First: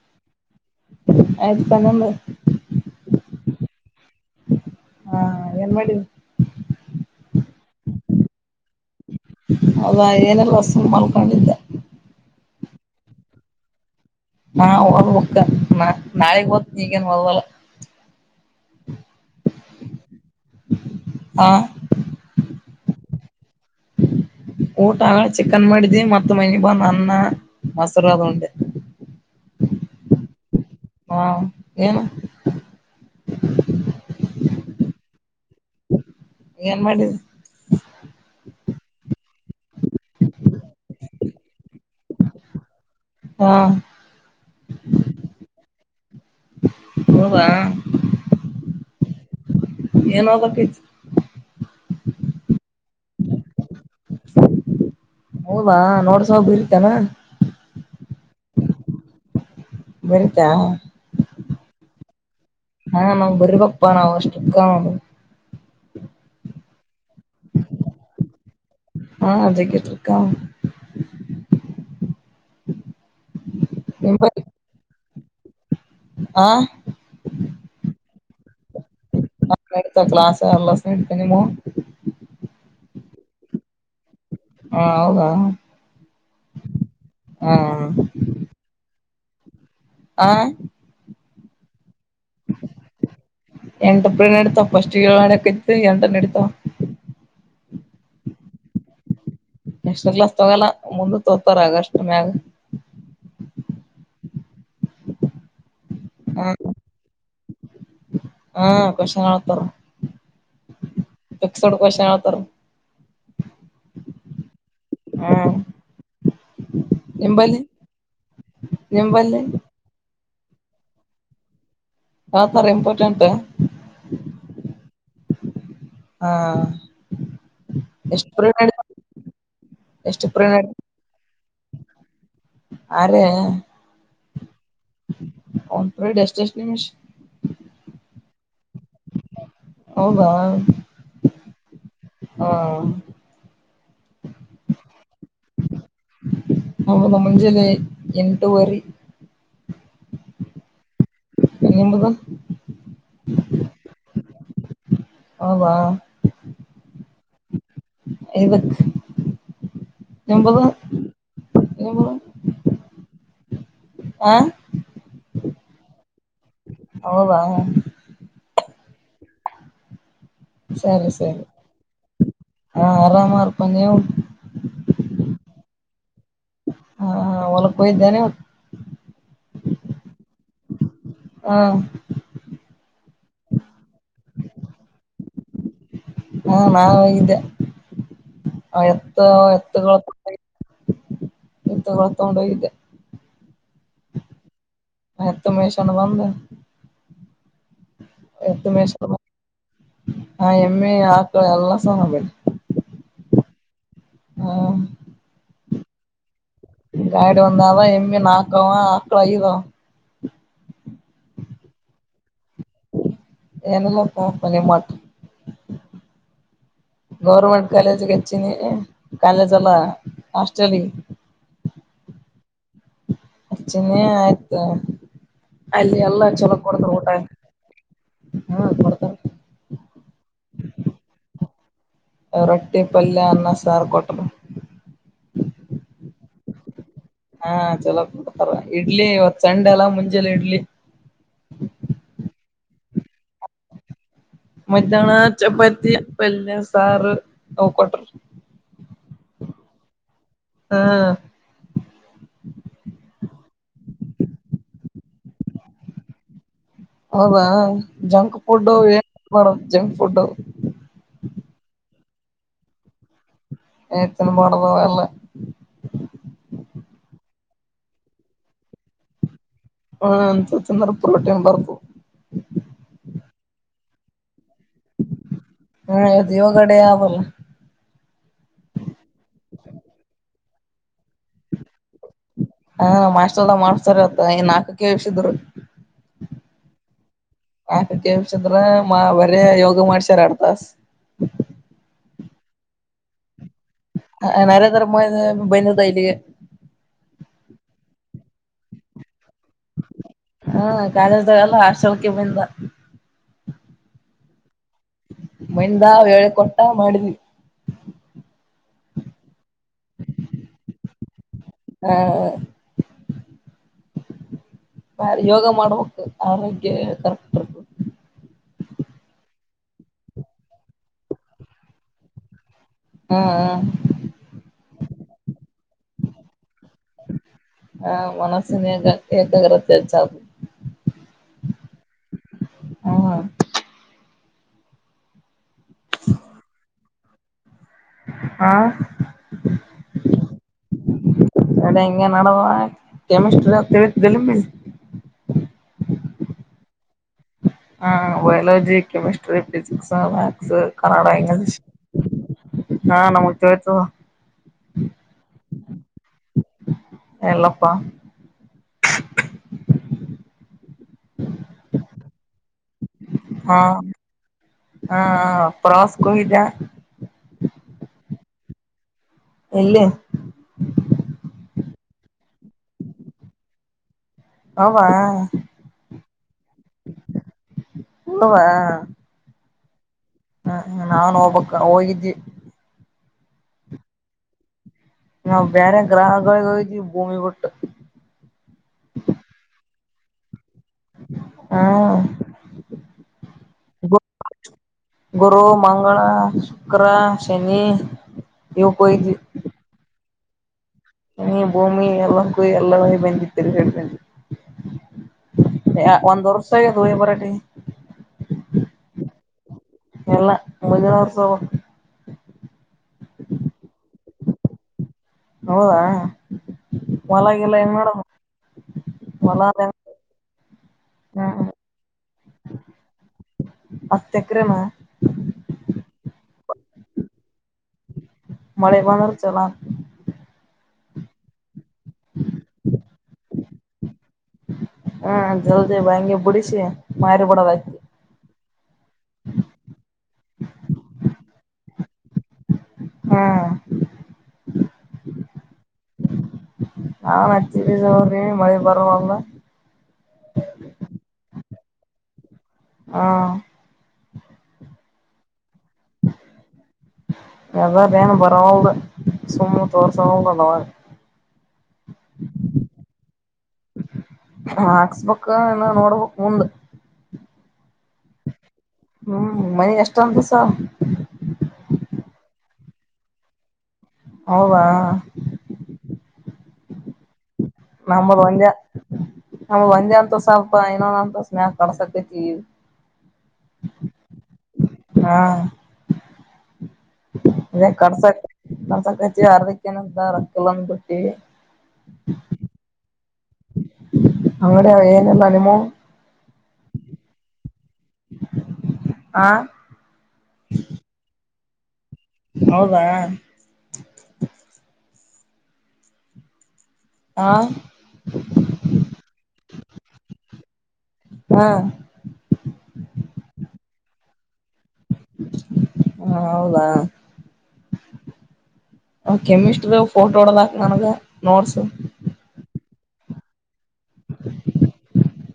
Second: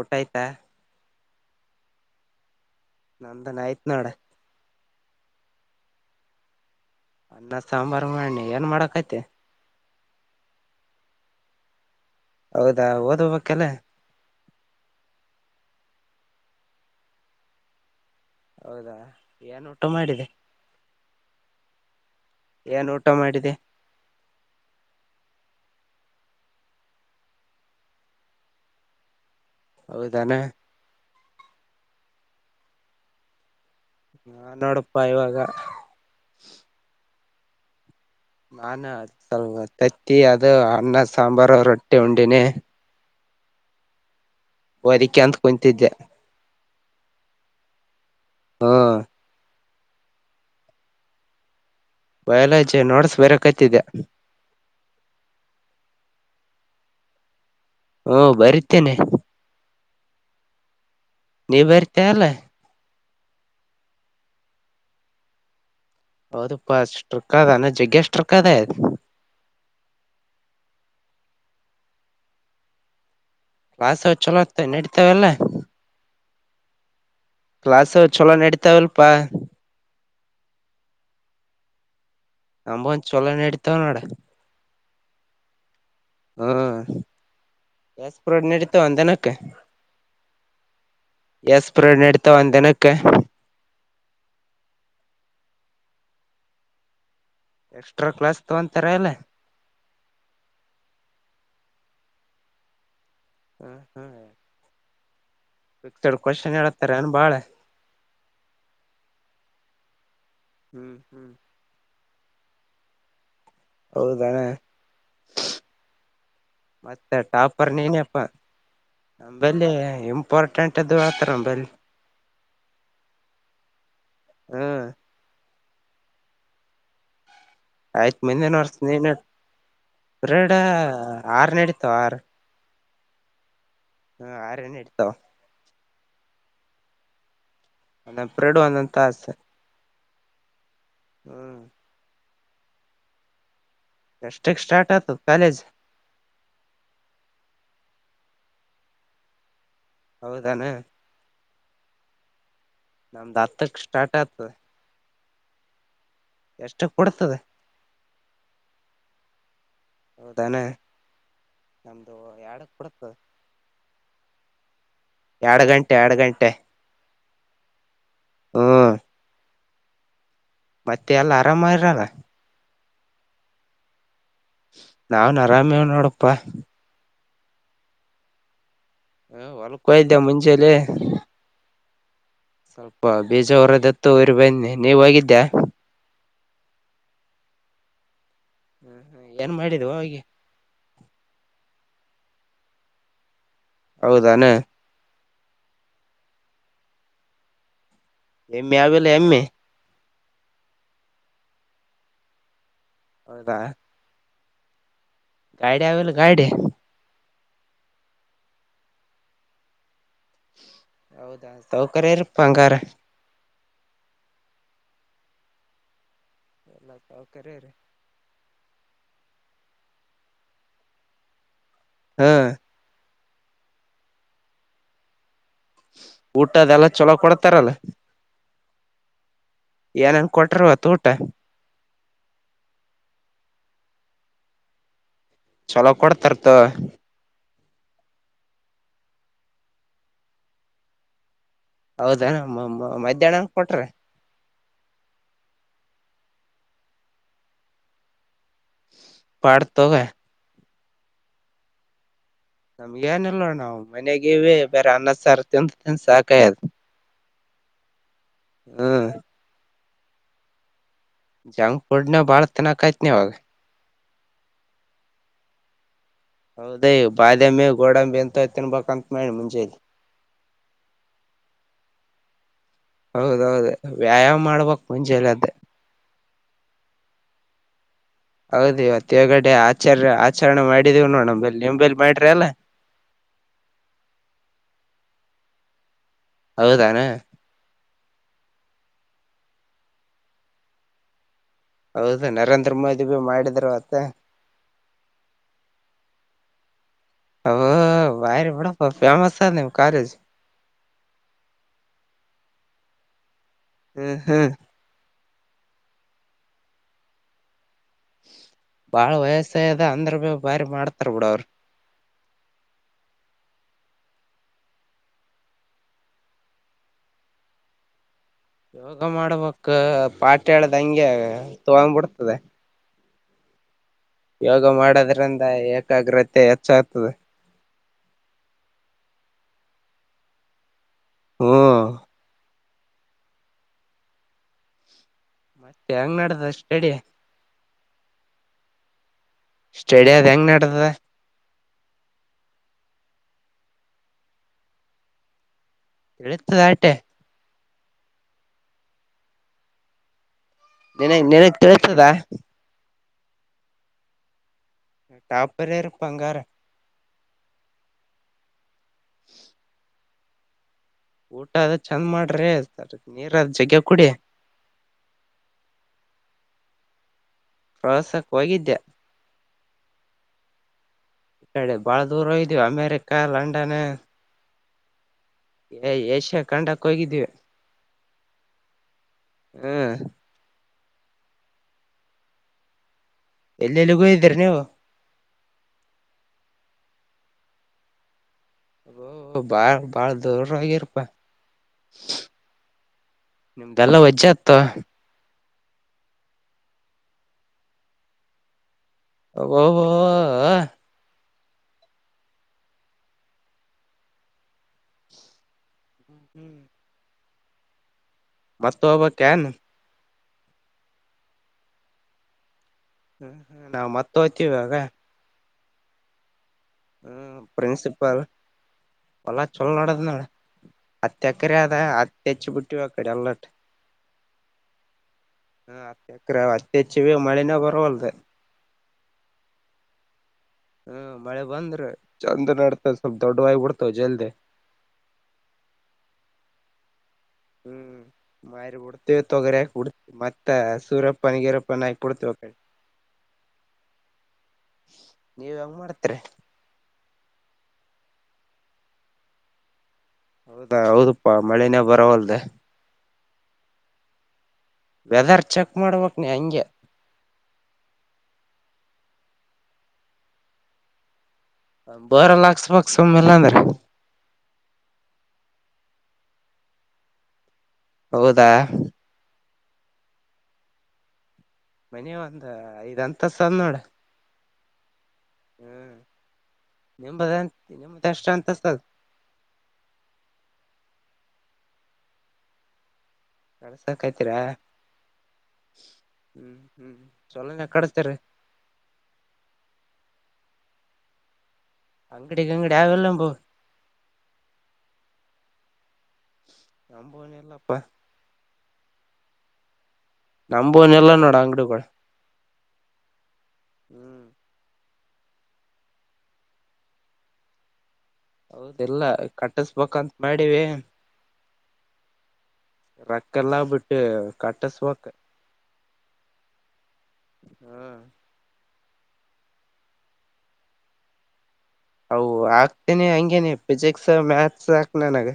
ಊಟಾಯತಾ ಆಯ್ತು ನಿಮ್ದು ನಂದನ್ ಆಯ್ತ್ ನೋಡ ಹಾ, ಏನ್ ಮಾಡದಿ- ನಾನ ಸಾಂಬಾರು ಮಾಡನಿ ಏನ್ ಮಾಡಕತಿ. ಅದ ಏನೆಲ್ಲ ಸುಮ್ಮ ಮಲಳ್ಕೊಂಡಿದ್ದೆ., ಹೌದಾ, ಓದ್ವ ಓಕೆನ ಹಾ, ಓದಬುಕ್ಕ ನಾ, ನಾಳೆಗ್ ಓದ ಇಗೇನ್ ಓದಲ್ಲ. - ಹೌದಾ, ಏನ್ ಊಟ ಮಾಡಿದೆ, - ಹ [inaudible] ಏನ್ ಊಟ ಮಾಡಿದಿ, - ಊಟ ಅಗಳೆಚಿಕನ್ ಮಾಡದವಿ ಮತ್ತು ಮನಿಗ ಬಂದ ಅನ್ನ ಮೊಸರ ದ ಉಂಡೆ. - ಹೌದಾನು. ಹಾ, ಏನು ನಾ ನೋಡಪ್ಪಾ ಇವಾಗ ಏನ್ ಮಾಡಿದಿ. - ನಾನ ಸ್ಲ್ ತತ್ತಿ ಅದು ಅನ್ನ, ಸಾಂಬಾರು, ರೊಟ್ಟಿ ಉಂಡಿನಿ. - ಹಾ,, ಓದಿಕೆ ಅಂತ ಕುಂತಿದ್ದೆ ಹೌದಾ, ಹಾ,, ಏನ ಓದಕತ್ತಿ, ಬಯಾಲಜಿ ನೋಟಸ್ ಬರಕತಿದ್ದ. ಹೌದಾ, ನೋಡ್ಸಬರತೇನ. ಹ್ಮ, ಬರಿತೀನಿ- ಬರಿತಾ ನೀ ಬರ್ತಾ ಇಲ್ಲ. ಹಾ, ನಮ್ ಬರಿ ಪಪ್ಪಾ ನಾವು ಷ್ಟಿಕ್ಕಾನ,. ಹೌದು, [unintelligible] ಬಸ್ ಷ್ಟ್ರಿಕಾದಾನ ಜಗ ಷ್ಟ್ರಿಕ್ ಕಾದಾಯ. ಹಾ ಜಗ್ಗೆ ಸ್ಟ್ರಿಕ್ಟ್ ಲಾಸಚ್ಚೋಲ್ಲ ಎಡಿ [unintelligible] ಮತ್ತೆಅವೆಲ್ಲ. ಆ,, ಕ್ಲಾಸ್ ಛಲೋ ನಡತಾವಲ್., -ಪ್ಪಾಯ, ಕ್ಲಾಸ ಎಲ್ಲಾಸ ನಡಿತವ‌ ನಿಮ್ಮದು. ನಂಬುವು ಚೊಲೋ ನಡತಾವ್ ನೋಡ, - ಹಾ, ಹೌದಾ. ಹ್ಮ ಎಷ್ಟು ಪ್ರಿಯಡ್ ನಡೀತವ ಒಂದು ದಿನ, - ಓಕೆ ಆ,, ಎಸ್ [inaudible] ಒಂದ್ ದಿನಕ್ಕೆ ಎಂಟು ಪ್ರೈಡ್ ನಡಿತಾವ, ಪಷ್ಟಿಗೆಏಳ್, ಎಂಟು [inaudible] ಎಕ್ಸ್ಟ್ರಾ ಕ್ಲಾಸ್ ತಗೊತರ ಇಲ್ಲ. ಎಕ್ಷ್ಟಾಕ್ಲಾಸ್ ತಗೋಲ್ಲ ಮುಂದ ತೋತಾರ ಆಗಷ್ಟ ಮ್ಯಾಗ. - ಹ್ಮ, ಹ್ಮ್,, ಮತ್ತು ಏನ ಕ್ವಷನ್ಹೇಳುತ್ತಾರೇನಬಹಳ. ಹೂ ಪ್ರಶ್ನೆ ಹೇಳುತ್ತಾರೆ ಹ್ಮ್ ಹ್ಮ್ [inaudible] ಪಿಕ್ಸ್ ಪ್ರಶ್ನೆ ಹೇಳುತ್ತಾರೆ ತರಬೇತಿ ಹೌದಣ್ಣ ಮತ್ತೆ ನಿಂಬಲ್ಲಿ ಟಾಪರ್ ನೀನಪ್ಪ ನಿಂಬಲ್ಲಿ ನಂಬಲ್ಲಿ ಇಂಪೋರ್ಟೆಡ್ ಇದ್ದು ಹಾಕ್ ಹಾತರ ಇಂಪಾರ್ಟೆಂಟ್ ಹ್ಮ್ ಹಾ ಐತ್ತು ಎಷ್ಟು ಮುಂದನ್ ಪ್ರೇಡ್ ನಡ ವರ್ಷ ನೀನೆ ಎಷ್ಟು ಪ್ರೇಡ್ ಫ್ರೈಡೇ ನಡ ಆರ ಆರ್ ಅರೆೇ ಹ್ಮ ಆರನೆೆ ಇರ್ತವ ಒಂದು ಪ್ರೈಡ್ ಎಷ್ಟು ಎಷ್ಟು [unintelligible] ಒಂದೊಂದು ಪ್ರೈಡ್ ಒಂದು ತಾಸು ಹೌದಾ ಹ್ಮ್ [inaudible] ಹ ಇಷ್ಕ್ ಸ್ಟಾರ್ಟ್ ಆತ ಕಾಲೇಜ್ ಹೌದು ಮುಂಜಾನೆ ಎಂಟುುವರಿ ಹೌದಾನ ನಿಮ್ಮದು ನಮ್ದ್ ಹತ್ತಕ್ ಸ್ಟಾರ್ಟ್ ಆಗ್ತದೆ ಹೌದ ಐದಕ್ ಹೌದಾನೆ ನಿಂಬುದು ನಿಂಬುದು ನಮ್ದು [inaudible] ಆ ಎರಡು ಗಂಟೆ ಎರಡು ಗಂಟೆ ಹೌದ ಹಾ ಸರಿ ಮತ್ತೆ ಎಲ್ಲ ಸರಿ ಆರಾಮ ಇರಲ್ಲ ಹಾ ಆರಾಮ ನೀವು ನಾವನ್ ಅರಾಮೇವ ನೋಡಪ್ಪ ಹ ಹೊಲಕ್ಕಯ್ದೇನೆ ಹ ಹೊಲ್ಕೋ ಇದ್ದೇ ಮುಂಚೇಲಿ ಹಾ ಸ್ವಲ್ಪ ಬೀಜ ಹೊರದತ್ತು ಊರು ಬನ್ನಿ ನೀವ ಹೋಗಿದ್ದ್ಯಾ ಹಾ ನಾ ಹೊಗಿದ್ದೆ ಎತ್ತು ಏನ್ ಎತ್ತು ಮಾಡಿದ್ವ ಹೋಗಿ ಇಂತ ಹೊ ತಗೊಂಡೋಗಿದ್ದೆ ಹೌದಾನೆ ಮ ತುಮ್ಮಷಣ್ಣಬಂದ ಎಮ ಎ ಅವಲ್ಲ ಎಮ ಎ ಹಾ ಎಮ್ಮೆ ಆಕಳ ಎಲ್ಲ ಸ ನಬೇಡಿ ಹೌದ ಹ್ಮ [unintelligible] ಗಾಡಿ ಅವಲ್ಲ ಗಾಡಿ ಗಾಡಿ ಒಂದ್ ಅವ [unintelligible] ನಾಕವಾ ಆಕ ಐದ ಹೌದಾ ಸೌಕ [unintelligible] ರಪ್ಪಂಗಾರ ಏನಲ್ಲಪ್ಪಪನ್ನ [unintelligible] ಮಾಟ ಎಲ್ಲ ಸೌಕರ್ಯ ಇರಿ. ಗೌರ್ಮೆಂಟ್ ಕಾಲೇಜಿಗೆ ಹೆಚ್ಚಿನಿ ಕಾಲೇಜ್ ಅಲ್ಲ ಹಾಸ್ಟ್ರಲಿಗೆ ಹ್ಮ್ ಅಚೀನಿ ಆಯ್ತ್ ಊಟದೆಲ್ಲ ಚೊಲೋ ಕೊಡ್ತಾರಲ್ಲ. ಹಾ ಕೊಡ್ತಾರಾ. ಏನ್ ಕೊಟ್ರ ಇವತ್ ಊಟ. ರೊಟ್ಟಿ ಪಲ್ಯ ಅನ್ನ ಸಾರು ಕೊಟ್ಟರು. ಚಲೋ ಕೊಡ್ತರ್ತ [unintelligible] ಹಾ ಚಲೋ ಕೊಡ್ತಾರ ಇಡ್ಲಿ ಇವತ್ ಸಂಡೆ ಅಲ್ಲ ಮುಂಜೆಲಿ ಇಡ್ಲಿ. ಹೌದಾ ಮ ಮಧ್ಯಾಹ್ನಂಗ ಕೊಟ್ರ. ಮಧ್ಯಾಹ್ನ ಚಪ್ಪಾತಿ ಪಲ್ಯ ಸಾರು ಅವ್ ಕೊಟ್ಟರ ಪಡ್ತೋಗ [unintelligible] ಹಾ ನಮ್ಗ ಏನಲ್ವಾ ನಾವು ಮನೆಗವಿ ಬರಿ ಅನ್ನಸರ್ ತಿಂದ್ ತಿಂದ್ ಸಾಕಾಯದ. ಹೌದ ಜಂಕ್ ಫುಡ್ ಏನ್ ಹ್ಮ್ ಮಾಡ [unintelligible] ಜಂಕ್ ಫುಡ್ಡು. ಜಂಕ್ ಫುಡ್ ನ ಬಾಳತನಕಯತ್ನ [unintelligible] ಇವಾಗ. [unintelligible] ಹೌದೇ ಬಾದಾಮಿ ಗೋಡಂಬಿ ಎಂತ ತಿನ್ಬೇಕಂತ ಮಾಡಿ ಮುಂಜೆ. [unintelligible] ಪ್ರೋಟನ್ ಬರ್ಕು. ಹೌದೌದು ವ್ಯಾಯಾಮ ಮಾಡ ಬೇಕ್ ಮುಂಜೇದ್ದು. [unintelligible] ಹಾ ಇವತ್ತು ಯೋಗ ಡೇ ಅವಲ್ಲ [unintelligible] ಹೌದು ಇವತ್ತ ಹೊಗಡೆ ಆಚಾರ್ಯ ಆಚರಣೆ ಮಾಡಿದವು ನೋ [unintelligible] ಹ [unintelligible] ಹೌದಾನ ಯಾಕ [unintelligible] ಯೋಗ ಮಾಡ್ಸಾರ ಎರಡ್ ತಾಸ್ ಹೌದಾ ನರೇಂದ್ರ ಮೋದಿ ಬಿ ಮಾಡಿದ್ರ ಆ ನರೇಂದ್ರ ಮೋದಿ ಬಂದಿದ್ದ [unintelligible] ಇಲ್ಲಿಗೆ ಬರೆ [unintelligible] ಬಿಡಪ್ಪ ಫೇಮಸ್ ಅದ ನಿಮ್ ಕಾಲೇಜ್ ಹ್ಮ ಕಾಲಜ್ದಾಗ [unintelligible] ಎಲ್ಲ ಆಶ್ರಮಕ್ಕೆ ಬಂದಿದ್ದ. [unintelligible] ಬಂದ [unintelligible] ಹೇಳ ಕೊಟ್ಟ ಮಾಡಿದ್ವಿ. ಬಾಳ ವಯಸ್ಸದ ಅಂದ್ರ ಭ ಭಾರಿ ಮಾಡ್ತಾರ ಬಿಡ ಅವರು. ಆ ಬ [unintelligible] ಯೋಗ ಮಾಡ್ಬೇಕು ಆರೋಗ್ಯ ಕರೆಕ್ಟ್ಬೇಕು. ಯೋಗ ಮಾಡಬೇಕ ಪಾಠ ಹೇಳ್ದ ಹಂಗೆ ತಗೊಂಡ್ಬಿಡ್ತದೆ. ಹಾ ಹ ಯೋಗ ಮಾಡೋದ್ರಿಂದ ಏಕಾಗ್ರತೆ ಹೆಚ್ಚಾಗ್ತದೆ. ಆ ಮನಸ್ಸಿನ ಏಕ್ ಏಕಾಗ್ರತೆ ಎಚ್ಚಾತದೆ ಹೂ ಹೂ ಮತ್ತೆ ಹೆಂಗ್ ನಡಿತದ ಸ್ಟಡಿ ಹಾ ಸ್ಟೇಡಿಯದ್ ಹೆಂಗ್ ನಡಿತದೆ ಅದ್ ಇಂಗೆ ನಡೆದ ಕೆಮಿಸ್ಟ್ರಿ ತಿಳಿತ ದಿಲ್ [inaudible] ತಿಳತದ್ ಆಯ್ಟೆ ಹಾ ಬಯೋಲಜಿ, ಕೆಮಿಸ್ಟ್ರಿ, ಫಿಸಿಕ್ಸು. ನೀನೀಗ್ ನೀನಗ್ ತಿಳಿತದ? ಹಾ ನಮಗ್ ತಿಳಿತದ ಟಾಪರ್ ಯಾರಪ್ಪ ಅಂಗಾರೆ ಎಲ್ಲಪ್ಪಾ. [inaudible] ಊಟದ್ ಚಂದ್ ಮಾಡ್ರಿ [unintelligible] ಹಾ ಜಗ್ಗೆ ಕುಡಿ ಹ ಪ್ರಾಸ್ಗೋಗಿದ್ಯಾ? ಪ್ರವಾಸಕ್ ಹೋಗಿದ್ದೆ ಎಲ್ಲಿ [inaudible] ಬಾಳ್ ದೂರ್ ಹೋಗಿದ್ವಿ ಅಮೇರಿಕಾ, ಲಂಡನು ಅವ್ವಾ ಇದೆ ಏಶ್ಯ ಕಂಡಕ್ ಹೋಗಿದ್ವಿ ಹವಾ ಹು ನಾನ್ ಹೋಬೇಕ ಹೋಗಿದ್ದಿ ಎಲ್ಲೆಲ್ಲಿಗ್ ಹೋಗಿದ್ರಿ ನೀವು ನಾವ್ ಬ್ಯಾರೆ ಗ್ರಹಗಳ್ಗ್ ಹೋಗಿದ್ವಿ ಭೂಮಿ ಬುಟ್ಟು ಓ ಓ ಬಾ ಬಾಳ ದೂರ್ [unintelligible] ಹ್ಮ ನಿಮ್ದೆಲ್ಲ ವಜ್ಜಾತ್ತು ಗುರು ಮಂಗಳ, ಶುಕ್ರ, ಶನಿ ಹೋಗಿದ್ವಿ ಅವ್ ಅವ್ವ್ ಹಾ ನೀ ಭೂಮಿ ಎಲ್ಲಕ್ಕೂ ಎಲ್ಲ ಹೋಗ್ ಬಂದ್ವಿ ತಿರ್ಗಾಡ್ಕಂಡು ಒಂದ್ ವರ್ಷ ಆಗದ್ ಹೋಗಿ ಬರೋಟ್ಟಗೆ. ಮತ್ ಹೋಗ್ಬಕ್ ಕ್ಯಾನು. ಇಲ್ಲ ಮುಂದಿನ್ ವರ್ಸ ಓಬಕು ಹ್ಮ್ ಹ್ಮ್ ನಾವ್ ಮತ್ ಹೋಗ್ತಿವ್ [unintelligible] ಹೌದಾ ಹ್ಮ್ ಹೊಲಗಿಲ್ಲ ಹೆಂಗ್ ನೋಡೋದು ಪ್ರಿನ್ಸಿಪಲ್ ಹೊಲ ಅಲ್ಲಾ ಚಲೋ ಹೆಂಗ್ ನಡದದ ನೋಡ್. ಹತ್ತ ಹ್ಮ್ ಎಕರೆ ಅದ ಹತ್ತಿ ಹಚ್ಚಿ ಬಿಟ್ಟಿವಿ ಅಕಡಿ ಎಲ್ಲಟ್ಟ ಹತ್ತ್ ಎಕ್ರೆನ ಹ್ಮ್ ಅದ್ಕೆ. ಎಕ್ರೆ ಅವ ಹತ್ತಿ ಹಚ್ಚಿವಿ ಮಳಿನ ಬರವಲ್. ಮಳಿ ಬಂದ್ರ ಚಲೋ ಆತದ್. ಹ್ಮ ಮಳೆ ಬಂದ್ರ ಚಂದ ನಡ್ತದ ಸ್ವಲ್ಪ ದೊಡ್ಡು ಆಗಿ ಬಿಡ್ ಹ್ಮ ಜಲ್ದಿ ಬಾಯಂಗಿ ಬುಡುಸಿ. ಛೆ ಮಾರಿ ಬುಡೊದು ಅಷ್ಟೇ. ಹ್ಮ್ ಮಾರಿ ಬುಡ ಮತ್ತೆ ತೋಗ್ಯರ್ಯಗ ಹುಡ್ ಮತ್ತ ಸುರಪನ್ ಗೀರಪ್ಪನ ಹಾಕಿ ಬುಡ್ತೀವಿ ಅಕಡಿ ಹ್ಮ್ ನೀವ ಹೆಂಗ ಮಾಡ್ತೀರಿ. ಹತ್ತಿ ಬೀಜ ಉರಿನಿ ಮಳಿ ಬರವಲದ. ಮಳೆನೇ ಬರವಲ್ಲದ. ಹಾ ವೆದರ್ ಚೆಕ್ ಮಾಡ್ಬೇಕ್ ನೀ ಹಂಗೆ. ವೇದರ್ ಏನ ಬರವಲದ ಸುಮ್ಮ್ ತೋರ್ಸವಲ್ದ ಅದು ಅವಾಗ್. ಅಂದ್ ಬೋರಲ್ ಹಾಕ್ಸಬೇಕ್ ಸುಮ್ಮ ಇಲ್ಲಾ ಅಂದ್ರೆ. ಕ್ಕ ನಾ ನೋಡಬೇಕ್ ಮುಂದ. ಹೌದಾ. ಮನಿ ಎಷ್ಟ ಅಂತಸ್ ಆದ್. ಮನಿ ಒಂದ ಐದ್ ಅಂತಸ್ ಅದ್ ನೋಡ್. ಹೌದಾ ಹ್ಮ್ ನಿಂಬದ. ನಮ್ದ ಒಂದೆ ನಮ್ದ ಒಂದೆ ಅಂತಸ್ತ ಆದ ಪಾ ಇನ್ನೊಂದ ಅಂತಸ್. ಮ್ಯಾಗ ಕಟ್ಸಾತೈತಿ ಈಗ. ಕಡಸಕೈತಿರಾ ಹಾ ಹ್ಮ್ ಹ್ಮ್ ಚಲೋನೆ ಈದೆ ಕಡಸ್ತೀರಿ ಕಡ್ಸತ್ ಕಡ್ಸಾಕತಿವಿ ಅರ್ದಕ್ಕೇನೋ ಫಸ್ಟ್ ತೊಗೊಂಡ ಬುಟ್ಟಿವಿ. ಅಂಗಡಿ ಗಿಂಗಡಿ ಆವ್ ಇಲ್ಲ ನಿಂಬು. ಅಂಗಡಿ ಅವು ಏನಿಲ್ಲ ನಿಮ್ಮು. ನಮ್ಮೂನು ಇಲ್ಲಪ್ಪಾ. ಆ ನಮ್ಮೂನು ಇಲ್ಲ ನೋಡ್ ಅಂಗಡಿಗೋಳ. ಹೌದಾ. ಹ್ಮ್ ಆ ಕಟ್ಟಸಬೋಕ್ ಅಂತ್ ಮಾಡಿವಿ. ಹಾ ರಕ್ಕಿಲ್ಲ ಬಿಟ್ಟಿವು ಕಟ್. ಹಾ ಹೌದಾ. ಹ್ಮ್ ಆ ಕೆಮಿಸ್ಟ್ರ ಫೋಟೋ ಹೊಡದಕ್ ನನಗ ನೋಟ್ಸ್. ಅವು ಆಗ್ತೇನೀ ಹಂಗೇ ನೀವ್ ಫಿಸಿಕ್ಸ್ ಮ್ಯಾಥ್ಸ್ ಹಾಕ ನನಗೆ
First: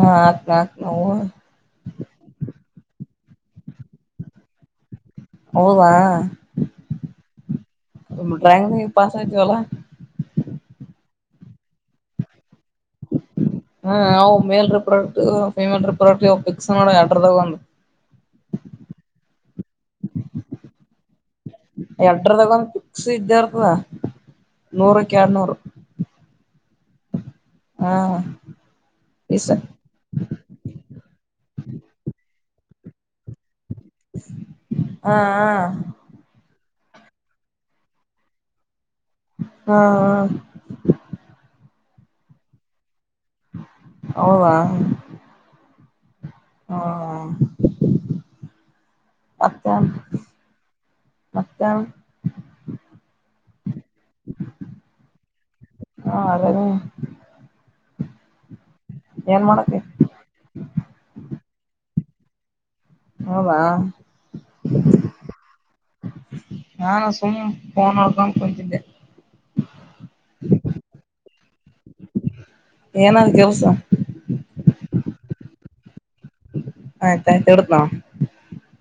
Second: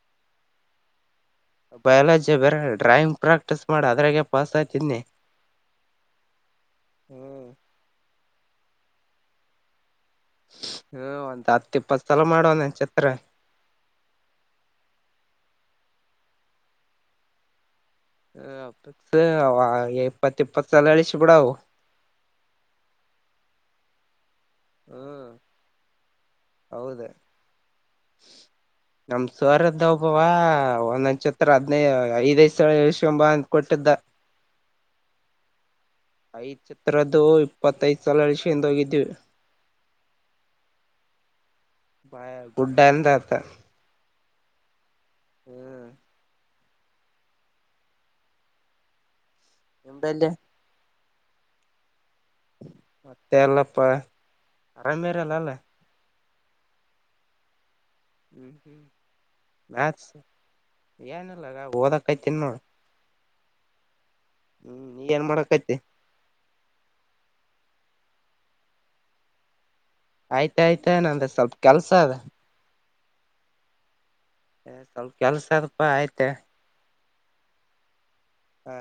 ಹಾ ಹಾಕ್ತಾ ಹಾಕ್ತೀನಿ ನಾವು ಬಯೋಲಜಿ ಬೇರ ಡ್ರಾಯಿಂಗ್ ಪ್ರಾಕ್ಟೀಸ್ ಮಾಡ ಅದ್ರಾಗೆ ಪಾಸ್ ಆಯ್ತಿನಿ. ಹೌದಾ ಹ್ಮ್ ಡ್ರಾಯಿಂಗ ನಗ ಪಾಸ ಆಯತಿ ಅಲಾ ಹ್ಮ ಒಂದ ಹತ್ತು ಇಪ್ಪತ್ತು ಸಲ ಮಾಡೋವನೇ ಹಾ ಅವು ಮೇಲ್ರ ಪ್ರಾಡಕ್ಟ್ ಪೇಮೆಂಕ್ಟ್ ಪರ್ಮನೆಂಟ್ ಫಿಕ್ಸ್ ಮಾಡೋ ಎರಡರಲ್ಲಿ ಒಂದು ಹ ಅವ ಇಪ್ಪತ್ ಇಪ್ಪತ್ ಸಲ ಹೇಳಿಸ್ ಬಿಡವು ಎರಡ್ರದಾಗ ಒಂದು ಫಿಕ್ಸ್ ಇದ್ದೇ ಇರ್ತದ ನೂರಕ್ಕೆ ಹ್ಮ್ ಹೆರಡುನೂರ್ ಹೌದ ನಮ್ ಇಸ ಸರ್ದು ಒಬ್ಬವ ಒಂದ್ [unintelligible] ಚಿತ್ರ ಹದಿನೈದು ಐದು ಐದು ಸಲ ಎಳ್ಸ್ಕೊಂಬ ಕೊಟ್ಟಿದ್ದ. ಹಾ ಹ ಐದು ಚಿತ್ರದದು ಇಪ್ಪತ್ತೈದು ಸಾಲ್ ಹೇಳುಸ್ಕೊಂಡು ಹೋಗಿದ್ವಿ. ಇಷ್ಟ ಹಾ ಹಾ ಹ ಬಾಯ [unintelligible] ಗುಡ್ ಅಂದ ಆತ ಹವಾವ ಹ್ಮ್ ಹಾ [unintelligible] ಮತ್ತೇನ್. ನಿಂಬಲ್ಲಿ ಮತ್ತ ಮತ್ತೆ ಎಲ್ಲಪ್ಪ ಅರಾಮ್ಯರಲ್ಲ ಎಲ್ಲಾ. ಹಾ [unintelligible] ಅದದೇ ಹ್ಮ್ ಹ್ಮ್ ಏನ್ ಮಾಡಕ್ಕೆ ಮ್ಯಾಥ್ಸ್ ಏನಿಲ್ಲ ಓದಕ್ಯ್ತಿನ್ ನೋಡು ಹಬಾ ನೀ ಏನ್ ಮಾಡಕೈತಿ ನಾನಾ ಸುಮ್ನಾ ನೋಕನ್ ಕೊಯಿದ್ದಿದ್ದೆ ಆಯ್ತಾಯ್ತಾ ನಂದ ಸ್ವಲ್ಪ ಕೆಲ್ಸ ಇದೆ ಏನ ದಿವ್ಸ ಸ್ವಲ್ಪ ಕೆಲ್ಸ ಆಯ್ತ ಆಯ್ತಾಯತರ್ತಾ ಹಾ